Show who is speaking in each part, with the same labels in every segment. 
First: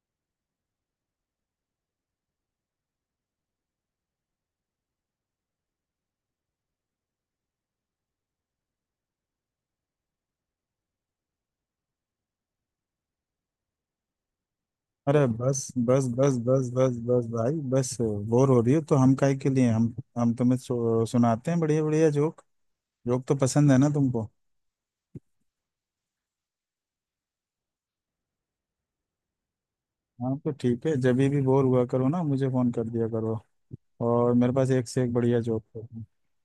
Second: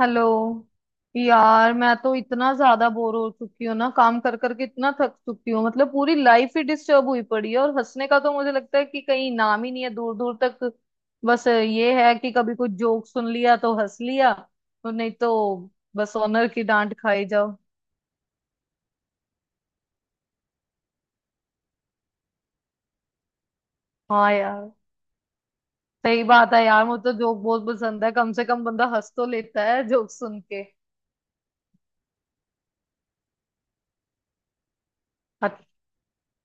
Speaker 1: Hello. यार मैं तो इतना ज्यादा बोर हो चुकी हूँ ना, काम कर करके इतना थक चुकी हूँ। मतलब पूरी लाइफ ही डिस्टर्ब हुई पड़ी है और हंसने का तो मुझे लगता है कि कहीं नाम ही नहीं है दूर दूर तक। बस ये है कि कभी कुछ जोक सुन लिया तो हंस लिया, और नहीं
Speaker 2: अरे बस।
Speaker 1: तो
Speaker 2: बस
Speaker 1: बस
Speaker 2: बस
Speaker 1: ऑनर की
Speaker 2: बस
Speaker 1: डांट
Speaker 2: बस
Speaker 1: खाई
Speaker 2: बस भाई
Speaker 1: जाओ।
Speaker 2: बस। बोर हो रही हो तो हम काहे के लिए, हम तुम्हें सुनाते हैं बढ़िया बढ़िया जोक। जोक तो पसंद है ना तुमको।
Speaker 1: हाँ यार, सही बात है यार, मुझे तो जोक बहुत पसंद है, कम से कम बंदा हंस तो लेता है जोक
Speaker 2: हाँ
Speaker 1: सुन
Speaker 2: तो
Speaker 1: के।
Speaker 2: ठीक है, जब भी बोर हुआ करो ना मुझे फोन कर दिया करो। और मेरे पास एक से एक बढ़िया जोक
Speaker 1: अच्छा,
Speaker 2: है।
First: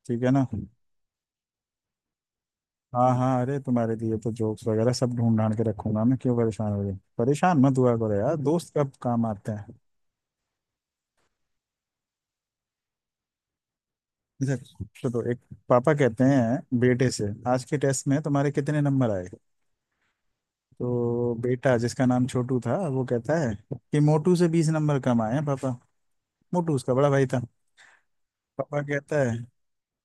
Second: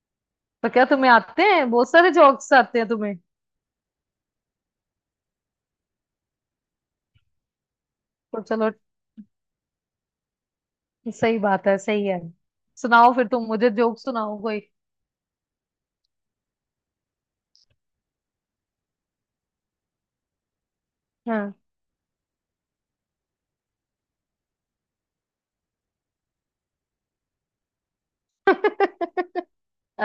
Speaker 2: ठीक है ना।
Speaker 1: तो क्या तुम्हें आते हैं बहुत सारे जोक्स आते हैं
Speaker 2: हाँ
Speaker 1: तुम्हें?
Speaker 2: हाँ, अरे तुम्हारे लिए तो जोक्स वगैरह सब ढूंढ ढांड के रखूंगा मैं। क्यों परेशान हो रही? परेशान मत हुआ करो यार,
Speaker 1: तो चलो,
Speaker 2: दोस्त कब काम आते हैं।
Speaker 1: सही बात है, सही है, सुनाओ फिर, तुम मुझे जोक सुनाओ
Speaker 2: अच्छा
Speaker 1: कोई।
Speaker 2: तो एक, पापा कहते हैं बेटे से आज के टेस्ट में तुम्हारे कितने नंबर आए। तो
Speaker 1: हाँ।
Speaker 2: बेटा जिसका नाम छोटू था वो कहता है कि मोटू से 20 नंबर कम आए हैं पापा। मोटू उसका बड़ा भाई था। पापा कहता है,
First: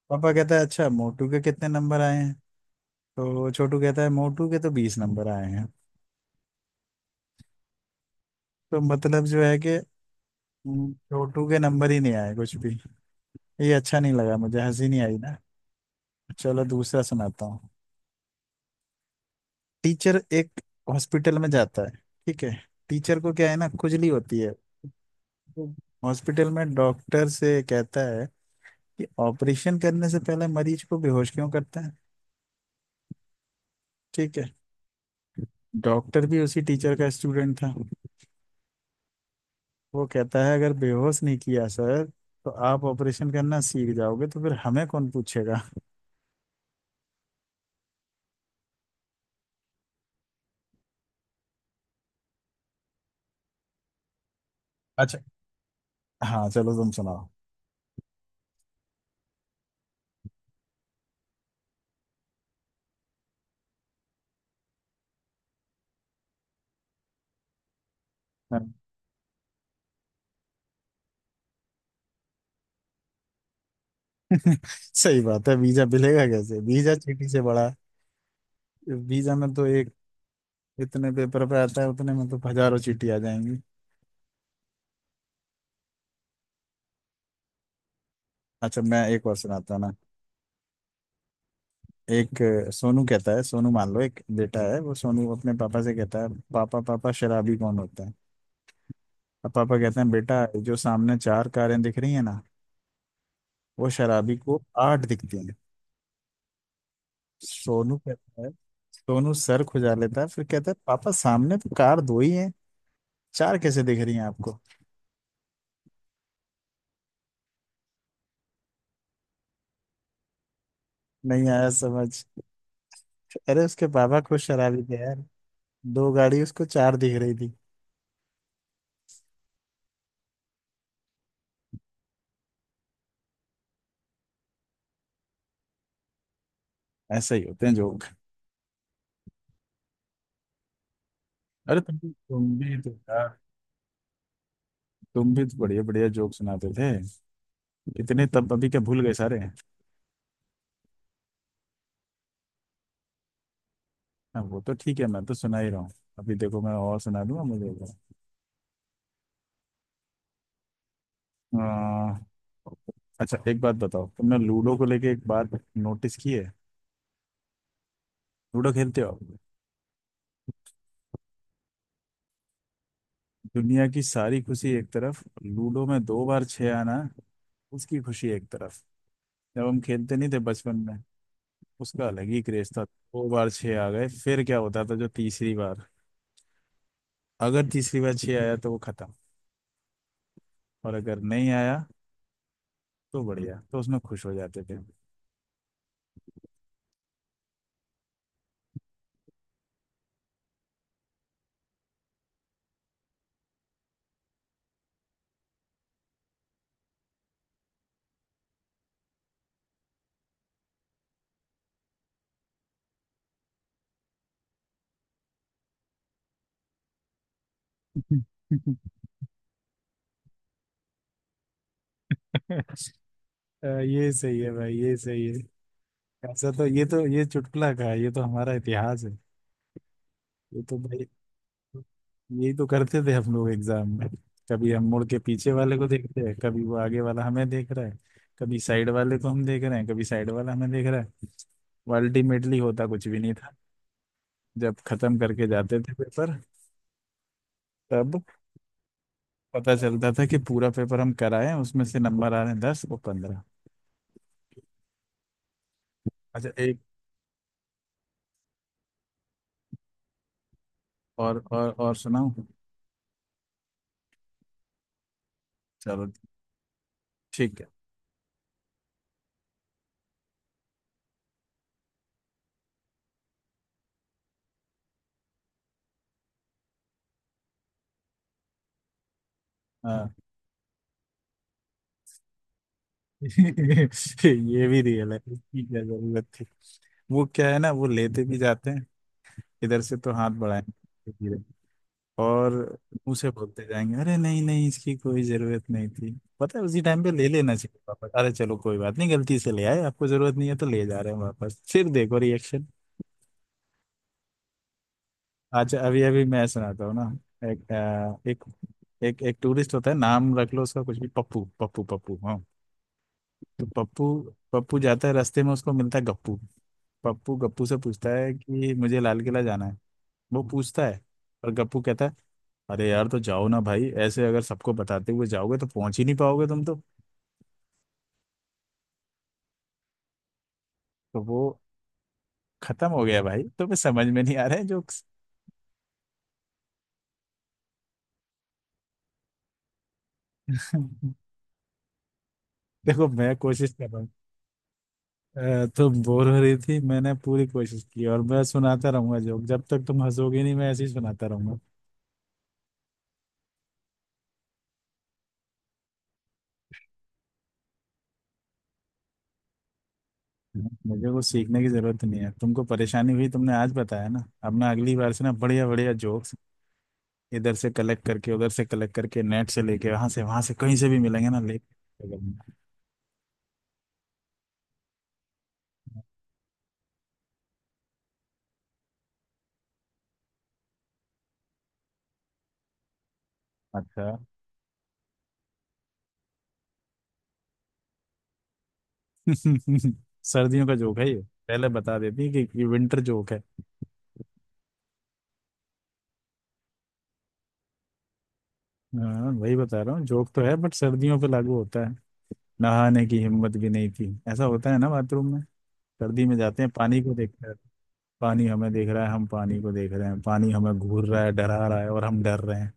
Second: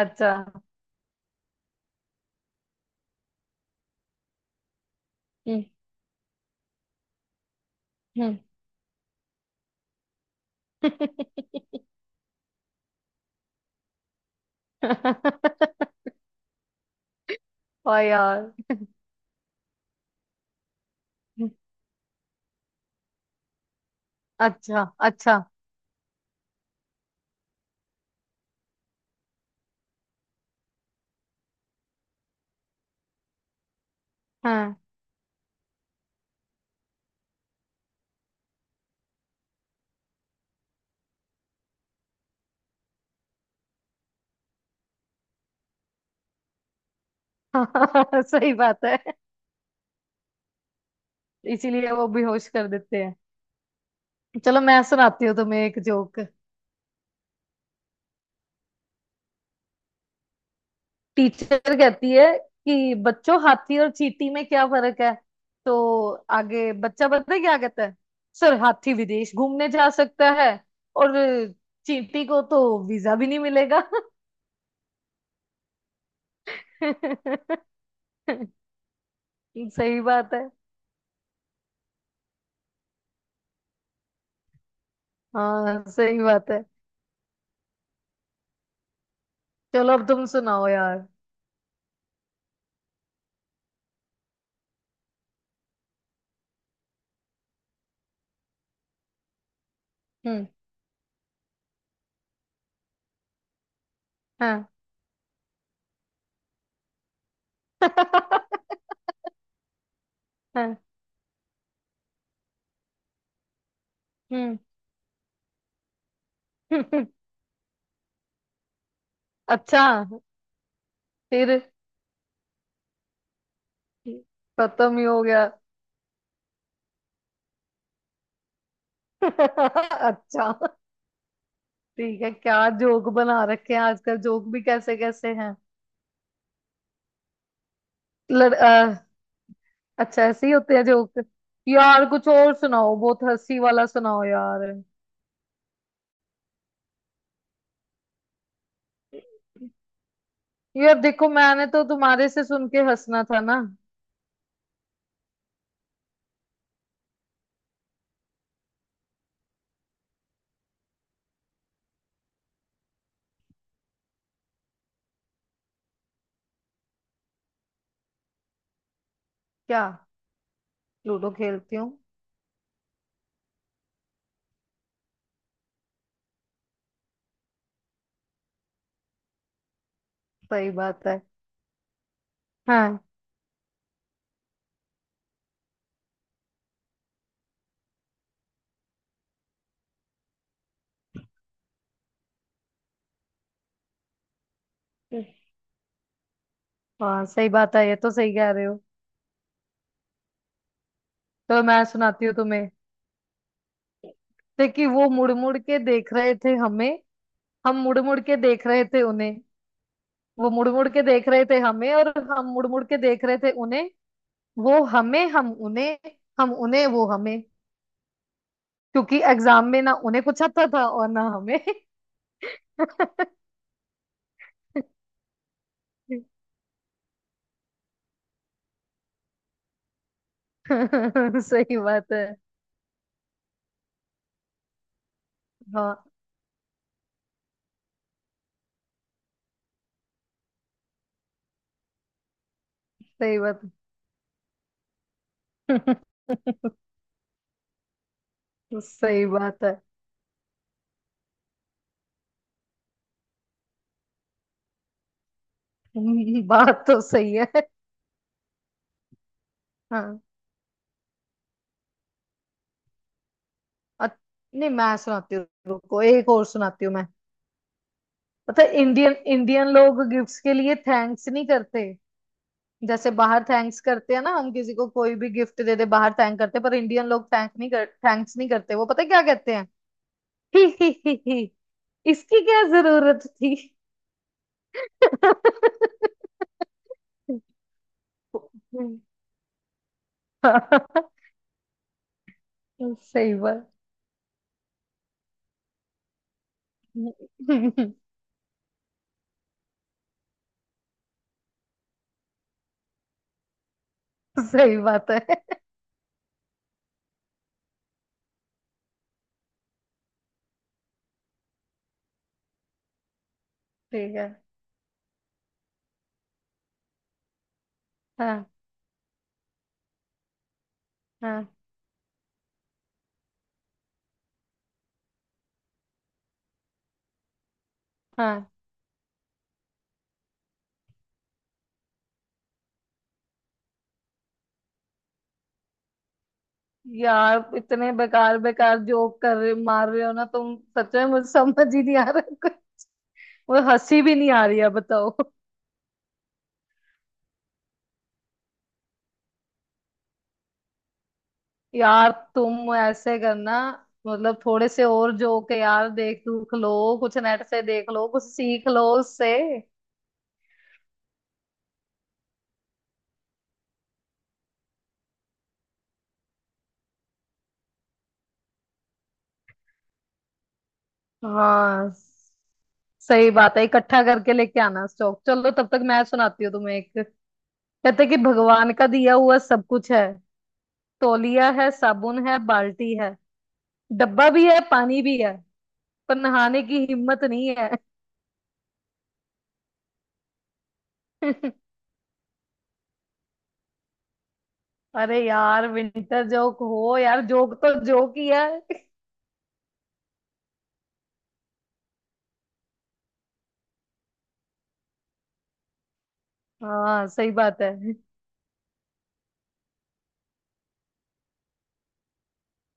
Speaker 1: अच्छा।
Speaker 2: पापा कहता है अच्छा मोटू के कितने नंबर आए हैं। तो छोटू कहता है मोटू के तो 20 नंबर आए
Speaker 1: हम्म
Speaker 2: हैं।
Speaker 1: हम्म।
Speaker 2: तो मतलब जो है कि छोटू के नंबर ही नहीं आए कुछ भी। ये अच्छा नहीं लगा, मुझे हंसी नहीं आई ना। चलो दूसरा सुनाता हूँ।
Speaker 1: ओ यार।
Speaker 2: टीचर एक हॉस्पिटल में जाता है, ठीक है। टीचर को क्या है ना, खुजली होती है।
Speaker 1: अच्छा अच्छा।
Speaker 2: हॉस्पिटल में डॉक्टर से कहता है कि ऑपरेशन करने से पहले मरीज को बेहोश क्यों करते हैं, ठीक है।
Speaker 1: हाँ।
Speaker 2: डॉक्टर भी उसी टीचर का स्टूडेंट था। वो कहता है अगर बेहोश नहीं किया सर तो आप ऑपरेशन करना सीख जाओगे तो फिर हमें कौन पूछेगा।
Speaker 1: सही बात है, इसीलिए वो बेहोश कर देते हैं। चलो मैं
Speaker 2: अच्छा।
Speaker 1: सुनाती हूँ तुम्हें एक जोक।
Speaker 2: हाँ चलो तुम सुनाओ।
Speaker 1: टीचर कहती है कि बच्चों, हाथी और चींटी में क्या फर्क है? तो आगे बच्चा पता है क्या कहता है? सर,
Speaker 2: हाँ,
Speaker 1: हाथी विदेश घूमने जा सकता है और चींटी को तो वीजा भी नहीं मिलेगा।
Speaker 2: सही बात है। वीजा मिलेगा कैसे, वीजा चीटी से बड़ा है। वीजा में तो एक
Speaker 1: सही बात है।
Speaker 2: इतने पेपर पे आता है, उतने में तो हजारों चीटी आ जाएंगी।
Speaker 1: हाँ सही बात है।
Speaker 2: अच्छा मैं एक और सुनाता हूँ ना।
Speaker 1: चलो अब तुम सुनाओ यार।
Speaker 2: एक सोनू कहता है, सोनू मान लो एक बेटा है, वो सोनू अपने पापा से कहता है पापा पापा शराबी कौन होता है। अब पापा कहते हैं बेटा
Speaker 1: हम्म।
Speaker 2: जो सामने चार कारें दिख रही है ना, वो शराबी को
Speaker 1: हाँ।
Speaker 2: आठ दिखती हैं। सोनू कहता है, सोनू सर खुजा लेता है फिर कहता है
Speaker 1: हाँ।
Speaker 2: पापा सामने तो कार दो ही हैं, चार कैसे दिख रही हैं
Speaker 1: हम्म।
Speaker 2: आपको।
Speaker 1: अच्छा।
Speaker 2: नहीं
Speaker 1: फिर?
Speaker 2: आया समझ। अरे उसके पापा खुद शराबी
Speaker 1: खत्म
Speaker 2: थे
Speaker 1: ही हो
Speaker 2: यार,
Speaker 1: गया।
Speaker 2: दो गाड़ी उसको चार दिख रही थी।
Speaker 1: अच्छा, ठीक है, क्या जोक बना रखे हैं आजकल, जोक भी कैसे कैसे हैं।
Speaker 2: ऐसा ही होते हैं जोक।
Speaker 1: लड़, अ, अच्छा, ऐसे ही होते हैं जोक।
Speaker 2: अरे तुम
Speaker 1: यार कुछ और
Speaker 2: तुम भी तो
Speaker 1: सुनाओ, बहुत
Speaker 2: यार,
Speaker 1: हंसी वाला सुनाओ यार।
Speaker 2: तुम भी तो बढ़िया बढ़िया जोक सुनाते थे इतने, तब अभी क्या भूल गए सारे? हाँ,
Speaker 1: यार देखो, मैंने तो तुम्हारे से सुन के हंसना था ना।
Speaker 2: वो तो ठीक है, मैं तो सुना ही रहा हूँ। अभी देखो मैं और सुना दूंगा मुझे। आ, अच्छा एक बात बताओ, तुमने लूडो को लेके एक बात नोटिस की है। लूडो खेलते हो आप?
Speaker 1: क्या? लूडो खेलती हूँ।
Speaker 2: दुनिया की सारी खुशी एक तरफ, लूडो में दो बार छह आना उसकी खुशी एक तरफ। जब हम खेलते नहीं थे
Speaker 1: सही
Speaker 2: बचपन में,
Speaker 1: बात है।
Speaker 2: उसका अलग ही क्रेज था।
Speaker 1: हाँ
Speaker 2: दो बार छह आ गए फिर क्या होता था, जो तीसरी बार, अगर तीसरी बार छह आया तो वो खत्म, और अगर नहीं आया तो बढ़िया, तो उसमें खुश हो जाते थे।
Speaker 1: हाँ, सही बात है, ये तो सही कह रहे हो। तो मैं सुनाती हूँ तुम्हें। थे कि वो मुड़ मुड़ के देख रहे थे हमें, हम मुड़ मुड़ के देख रहे थे उन्हें। वो मुड़ मुड़ के देख रहे थे हमें और हम मुड़ मुड़ के देख रहे थे उन्हें। वो हमें, हम उन्हें, हम उन्हें, वो हमें। क्योंकि एग्जाम में ना उन्हें कुछ आता था और ना हमें।
Speaker 2: ये सही है भाई, ये सही है। ऐसा तो, ये तो ये चुटकुला का है, ये तो हमारा इतिहास है। ये तो भाई,
Speaker 1: सही बात है।
Speaker 2: यही तो करते थे हम लोग एग्जाम में। कभी हम मुड़ के पीछे वाले को
Speaker 1: हाँ
Speaker 2: देखते हैं, कभी वो आगे वाला हमें देख रहा है, कभी साइड वाले को हम देख रहे हैं, कभी साइड वाला हमें देख रहा है। अल्टीमेटली होता कुछ भी नहीं
Speaker 1: सही
Speaker 2: था।
Speaker 1: बात है।
Speaker 2: जब खत्म करके जाते थे पेपर तब
Speaker 1: सही बात
Speaker 2: पता
Speaker 1: है।
Speaker 2: चलता था कि पूरा पेपर हम कराए हैं, उसमें से नंबर आ रहे हैं 10 और 15। अच्छा एक
Speaker 1: बात तो सही है। हाँ।
Speaker 2: और सुनाओ।
Speaker 1: अ- नहीं, मैं सुनाती हूँ, रुको
Speaker 2: चलो
Speaker 1: एक और सुनाती हूँ मैं।
Speaker 2: ठीक है।
Speaker 1: पता है इंडियन, इंडियन लोग गिफ्ट्स के लिए थैंक्स नहीं करते। जैसे बाहर थैंक्स करते हैं ना, हम किसी को कोई भी गिफ्ट दे दे बाहर थैंक करते हैं, पर इंडियन लोग थैंक नहीं कर, थैंक्स नहीं करते। वो पता है क्या कहते हैं?
Speaker 2: हाँ।
Speaker 1: इसकी क्या जरूरत थी।
Speaker 2: ये भी रियल है, इसकी क्या जरूरत थी। वो क्या है ना, वो लेते भी जाते हैं। इधर से तो हाथ बढ़ाएंगे धीरे, और मुंह से
Speaker 1: सही
Speaker 2: बोलते
Speaker 1: बात।
Speaker 2: जाएंगे अरे नहीं नहीं इसकी कोई जरूरत नहीं थी। पता है उसी टाइम पे ले लेना चाहिए वापस। अरे चलो कोई बात नहीं, गलती से ले आए, आपको जरूरत नहीं है तो ले जा रहे हैं वापस, फिर देखो रिएक्शन।
Speaker 1: सही बात है।
Speaker 2: अच्छा अभी अभी मैं सुनाता हूँ ना। एक अ, एक एक एक टूरिस्ट होता है, नाम रख लो उसका कुछ भी, पप्पू पप्पू पप्पू, हाँ। तो पप्पू,
Speaker 1: ठीक है।
Speaker 2: पप्पू जाता है रास्ते में उसको मिलता है गप्पू। पप्पू गप्पू से पूछता है
Speaker 1: हाँ
Speaker 2: कि मुझे लाल किला जाना है। वो पूछता है,
Speaker 1: हाँ।
Speaker 2: पर गप्पू कहता है अरे यार तो जाओ ना भाई, ऐसे अगर सबको बताते हुए जाओगे तो पहुंच ही नहीं पाओगे तुम।
Speaker 1: हाँ
Speaker 2: तो वो खत्म हो गया। भाई तुम्हें समझ में नहीं आ रहे हैं जोक्स।
Speaker 1: यार, इतने बेकार बेकार जोक कर रहे मार रहे हो ना तुम, सच में मुझे समझ ही नहीं आ रहा।
Speaker 2: देखो मैं
Speaker 1: मुझे
Speaker 2: कोशिश कर रहा
Speaker 1: हंसी
Speaker 2: हूँ।
Speaker 1: भी नहीं आ रही है बताओ।
Speaker 2: तुम बोर हो रही थी, मैंने पूरी कोशिश की, और मैं सुनाता रहूंगा जोक, जब तक तुम हंसोगे नहीं मैं ऐसे ही सुनाता रहूंगा।
Speaker 1: यार तुम ऐसे करना, मतलब थोड़े से और जोक है यार, देख दुख लो, कुछ नेट से देख लो, कुछ सीख लो उससे।
Speaker 2: मुझे कुछ सीखने की जरूरत नहीं है। तुमको परेशानी हुई, तुमने आज बताया ना, अब ना अगली बार से ना बढ़िया बढ़िया जोक्स इधर से कलेक्ट करके उधर से कलेक्ट करके नेट से लेके वहां से कहीं से भी मिलेंगे ना ले।
Speaker 1: हाँ सही बात है, इकट्ठा करके लेके आना स्टॉक। चलो तब तक मैं सुनाती हूँ तुम्हें एक। कहते कि भगवान का दिया हुआ सब कुछ है। तौलिया है, साबुन है, बाल्टी है,
Speaker 2: अच्छा।
Speaker 1: डब्बा भी है, पानी भी है, पर नहाने की हिम्मत नहीं है।
Speaker 2: सर्दियों का जोक है ये। पहले बता देती कि ये विंटर जोक है।
Speaker 1: अरे यार, विंटर जोक हो यार, जोक तो जोक ही है।
Speaker 2: हाँ वही बता रहा हूँ, जोक तो है बट सर्दियों पे लागू होता है। नहाने की हिम्मत भी नहीं थी। ऐसा होता है ना बाथरूम में, सर्दी में जाते हैं पानी
Speaker 1: हाँ
Speaker 2: को
Speaker 1: सही
Speaker 2: देखते हैं,
Speaker 1: बात है।
Speaker 2: पानी हमें देख रहा है, हम पानी को देख रहे हैं, पानी हमें घूर रहा है, डरा रहा है, और हम डर रहे हैं,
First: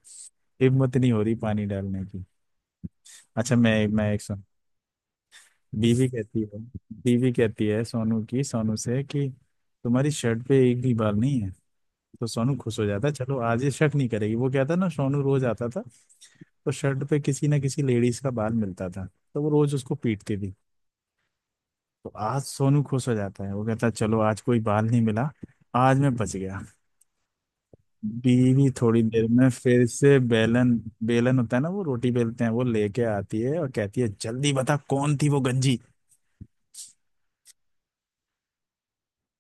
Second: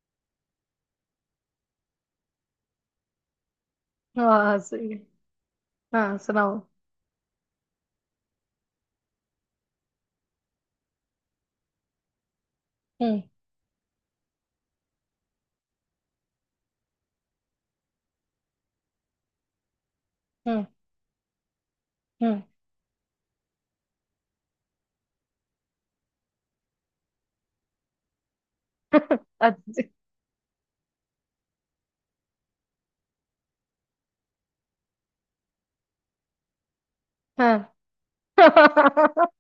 Speaker 2: हिम्मत नहीं हो रही पानी डालने की। अच्छा मैं एक सुन,
Speaker 1: हाँ सही।
Speaker 2: बीवी
Speaker 1: हाँ
Speaker 2: कहती है,
Speaker 1: सुनाओ।
Speaker 2: बीवी कहती है सोनू की सोनू से कि तुम्हारी शर्ट पे एक भी बाल नहीं है। तो सोनू खुश हो जाता,
Speaker 1: हम्म।
Speaker 2: चलो आज ये शक नहीं करेगी। वो क्या था ना, सोनू रोज आता था तो शर्ट पे किसी ना किसी लेडीज का बाल मिलता था, तो वो रोज उसको पीटती थी।
Speaker 1: हम्म।
Speaker 2: तो आज
Speaker 1: हम्म।
Speaker 2: सोनू खुश हो जाता है, वो कहता है चलो आज कोई बाल नहीं मिला, आज मैं बच गया। बीवी थोड़ी देर में
Speaker 1: अच्छा।
Speaker 2: फिर से बेलन, बेलन होता है ना वो रोटी बेलते हैं, वो लेके आती है और कहती है जल्दी बता कौन थी वो गंजी।
Speaker 1: हाँ।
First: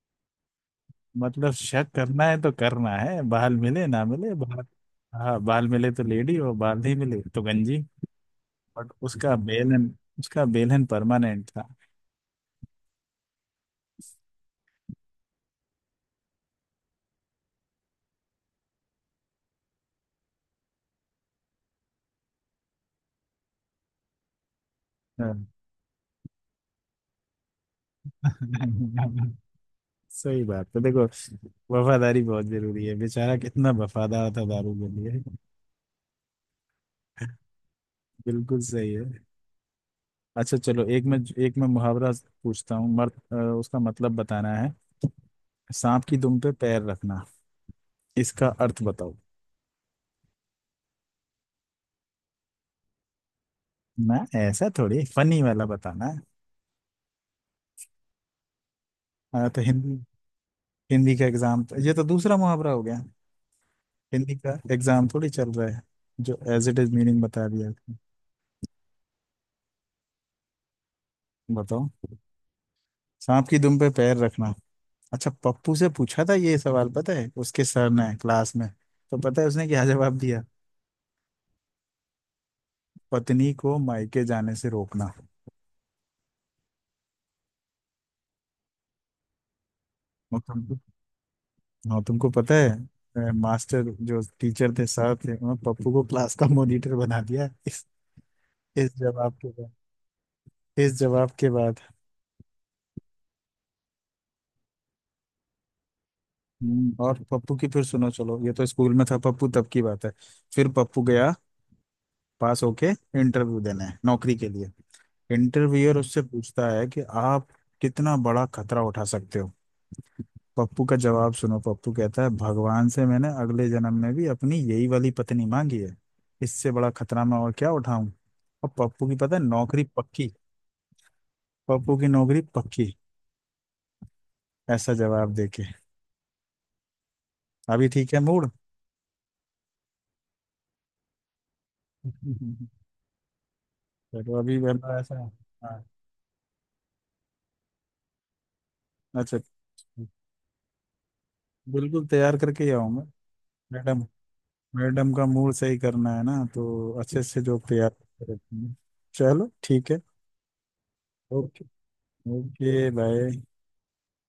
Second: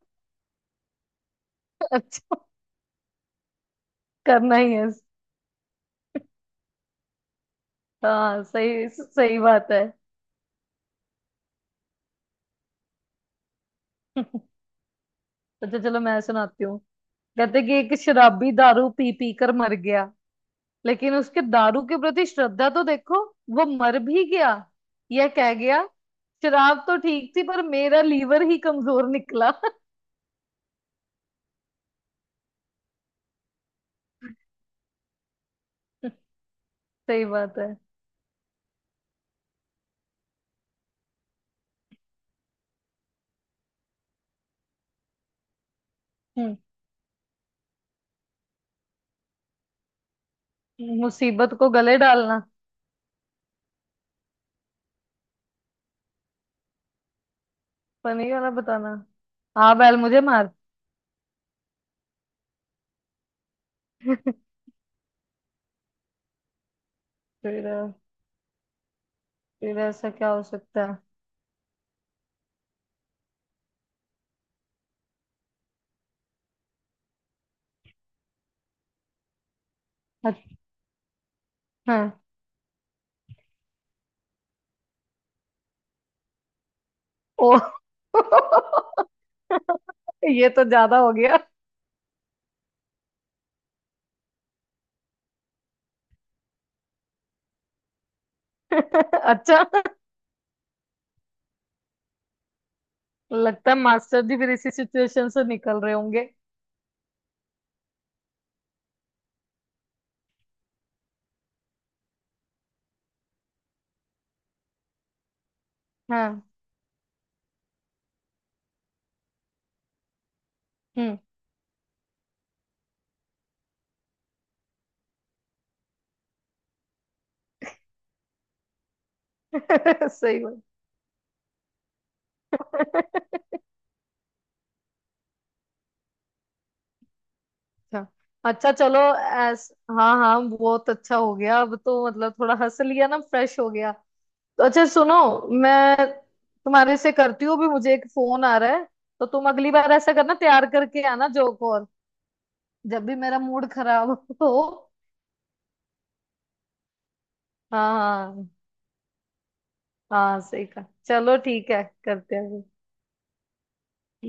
Speaker 2: मतलब शक करना
Speaker 1: अच्छा,
Speaker 2: है तो करना है, बाल मिले ना मिले
Speaker 1: करना
Speaker 2: बाल।
Speaker 1: ही है।
Speaker 2: हाँ, बाल मिले तो लेडी और बाल नहीं मिले तो गंजी।
Speaker 1: हाँ सही,
Speaker 2: बट
Speaker 1: सही बात है।
Speaker 2: उसका बेल एंड परमानेंट था।
Speaker 1: अच्छा चलो मैं सुनाती हूँ। कहते कि एक शराबी दारू पी पी कर मर गया, लेकिन उसके दारू के प्रति श्रद्धा तो देखो, वो मर भी गया, यह
Speaker 2: हाँ।
Speaker 1: कह गया, शराब तो ठीक थी पर मेरा लीवर ही कमजोर निकला।
Speaker 2: सही बात है देखो, वफादारी बहुत जरूरी है, बेचारा कितना वफादार था दारू के लिए।
Speaker 1: सही बात है।
Speaker 2: बिल्कुल सही है। अच्छा चलो, एक मैं मुहावरा पूछता हूँ मर्द, उसका मतलब बताना है। सांप की दुम पे
Speaker 1: हम्म।
Speaker 2: पैर रखना, इसका अर्थ बताओ।
Speaker 1: मुसीबत को गले डालना।
Speaker 2: ना ऐसा थोड़ी, फनी वाला बताना है।
Speaker 1: फनी वाला बताना?
Speaker 2: हाँ तो
Speaker 1: आ
Speaker 2: हिंदी,
Speaker 1: बैल मुझे मार।
Speaker 2: हिंदी का एग्जाम, ये तो दूसरा मुहावरा हो गया। हिंदी का एग्जाम थोड़ी चल रहा है। जो एज इट इज मीनिंग बता
Speaker 1: फिर?
Speaker 2: दिया आपने।
Speaker 1: फिर ऐसा क्या हो सकता है?
Speaker 2: बताओ सांप की दुम पे पैर रखना। अच्छा पप्पू से पूछा था ये सवाल, पता है उसके सर ने क्लास में। तो पता है उसने क्या जवाब दिया,
Speaker 1: अच्छा। हाँ।
Speaker 2: पत्नी को मायके जाने से रोकना।
Speaker 1: ओ।
Speaker 2: और
Speaker 1: ये तो
Speaker 2: तुमको,
Speaker 1: ज्यादा हो गया।
Speaker 2: हाँ तुमको पता है, मास्टर जो टीचर थे सर थे, उन्होंने पप्पू को क्लास का मॉनिटर बना दिया इस जवाब के
Speaker 1: अच्छा,
Speaker 2: बाद इस जवाब के बाद।
Speaker 1: लगता है मास्टर जी फिर इसी सिचुएशन से निकल रहे होंगे।
Speaker 2: और पप्पू की फिर सुनो, चलो ये तो स्कूल में था, पप्पू तब की बात है। फिर पप्पू गया पास होके इंटरव्यू देने नौकरी के लिए। इंटरव्यूअर उससे
Speaker 1: हाँ।
Speaker 2: पूछता है कि आप कितना बड़ा खतरा उठा सकते हो। पप्पू का
Speaker 1: हम्म।
Speaker 2: जवाब सुनो, पप्पू कहता है भगवान से मैंने अगले जन्म में भी अपनी यही वाली पत्नी मांगी है, इससे बड़ा खतरा मैं और क्या उठाऊं। और पप्पू की पता है नौकरी पक्की,
Speaker 1: सही बात।
Speaker 2: पप्पू की नौकरी पक्की ऐसा जवाब देके। अभी
Speaker 1: अच्छा।
Speaker 2: ठीक है मूड।
Speaker 1: अच्छा चलो। ऐस। हाँ हाँ, बहुत अच्छा हो गया अब तो, मतलब थोड़ा हंस लिया ना, फ्रेश हो गया।
Speaker 2: चलो अभी
Speaker 1: तो अच्छा
Speaker 2: मतलब
Speaker 1: सुनो,
Speaker 2: ऐसा। हाँ।
Speaker 1: मैं तुम्हारे से करती हूँ भी, मुझे एक फोन आ रहा है। तो
Speaker 2: अच्छा।
Speaker 1: तुम अगली बार ऐसा करना, तैयार करके आना जोक और।
Speaker 2: बिल्कुल तैयार करके ही आऊंगा
Speaker 1: जब भी मेरा मूड
Speaker 2: मैडम,
Speaker 1: खराब हो।
Speaker 2: मैडम का मूड सही करना है ना तो अच्छे से जो तैयार
Speaker 1: हाँ
Speaker 2: करके
Speaker 1: हाँ।
Speaker 2: रखेंगे। चलो ठीक है।
Speaker 1: हाँ सही कहा, चलो
Speaker 2: ओके।
Speaker 1: ठीक है, करते हैं।
Speaker 2: ओके भाई।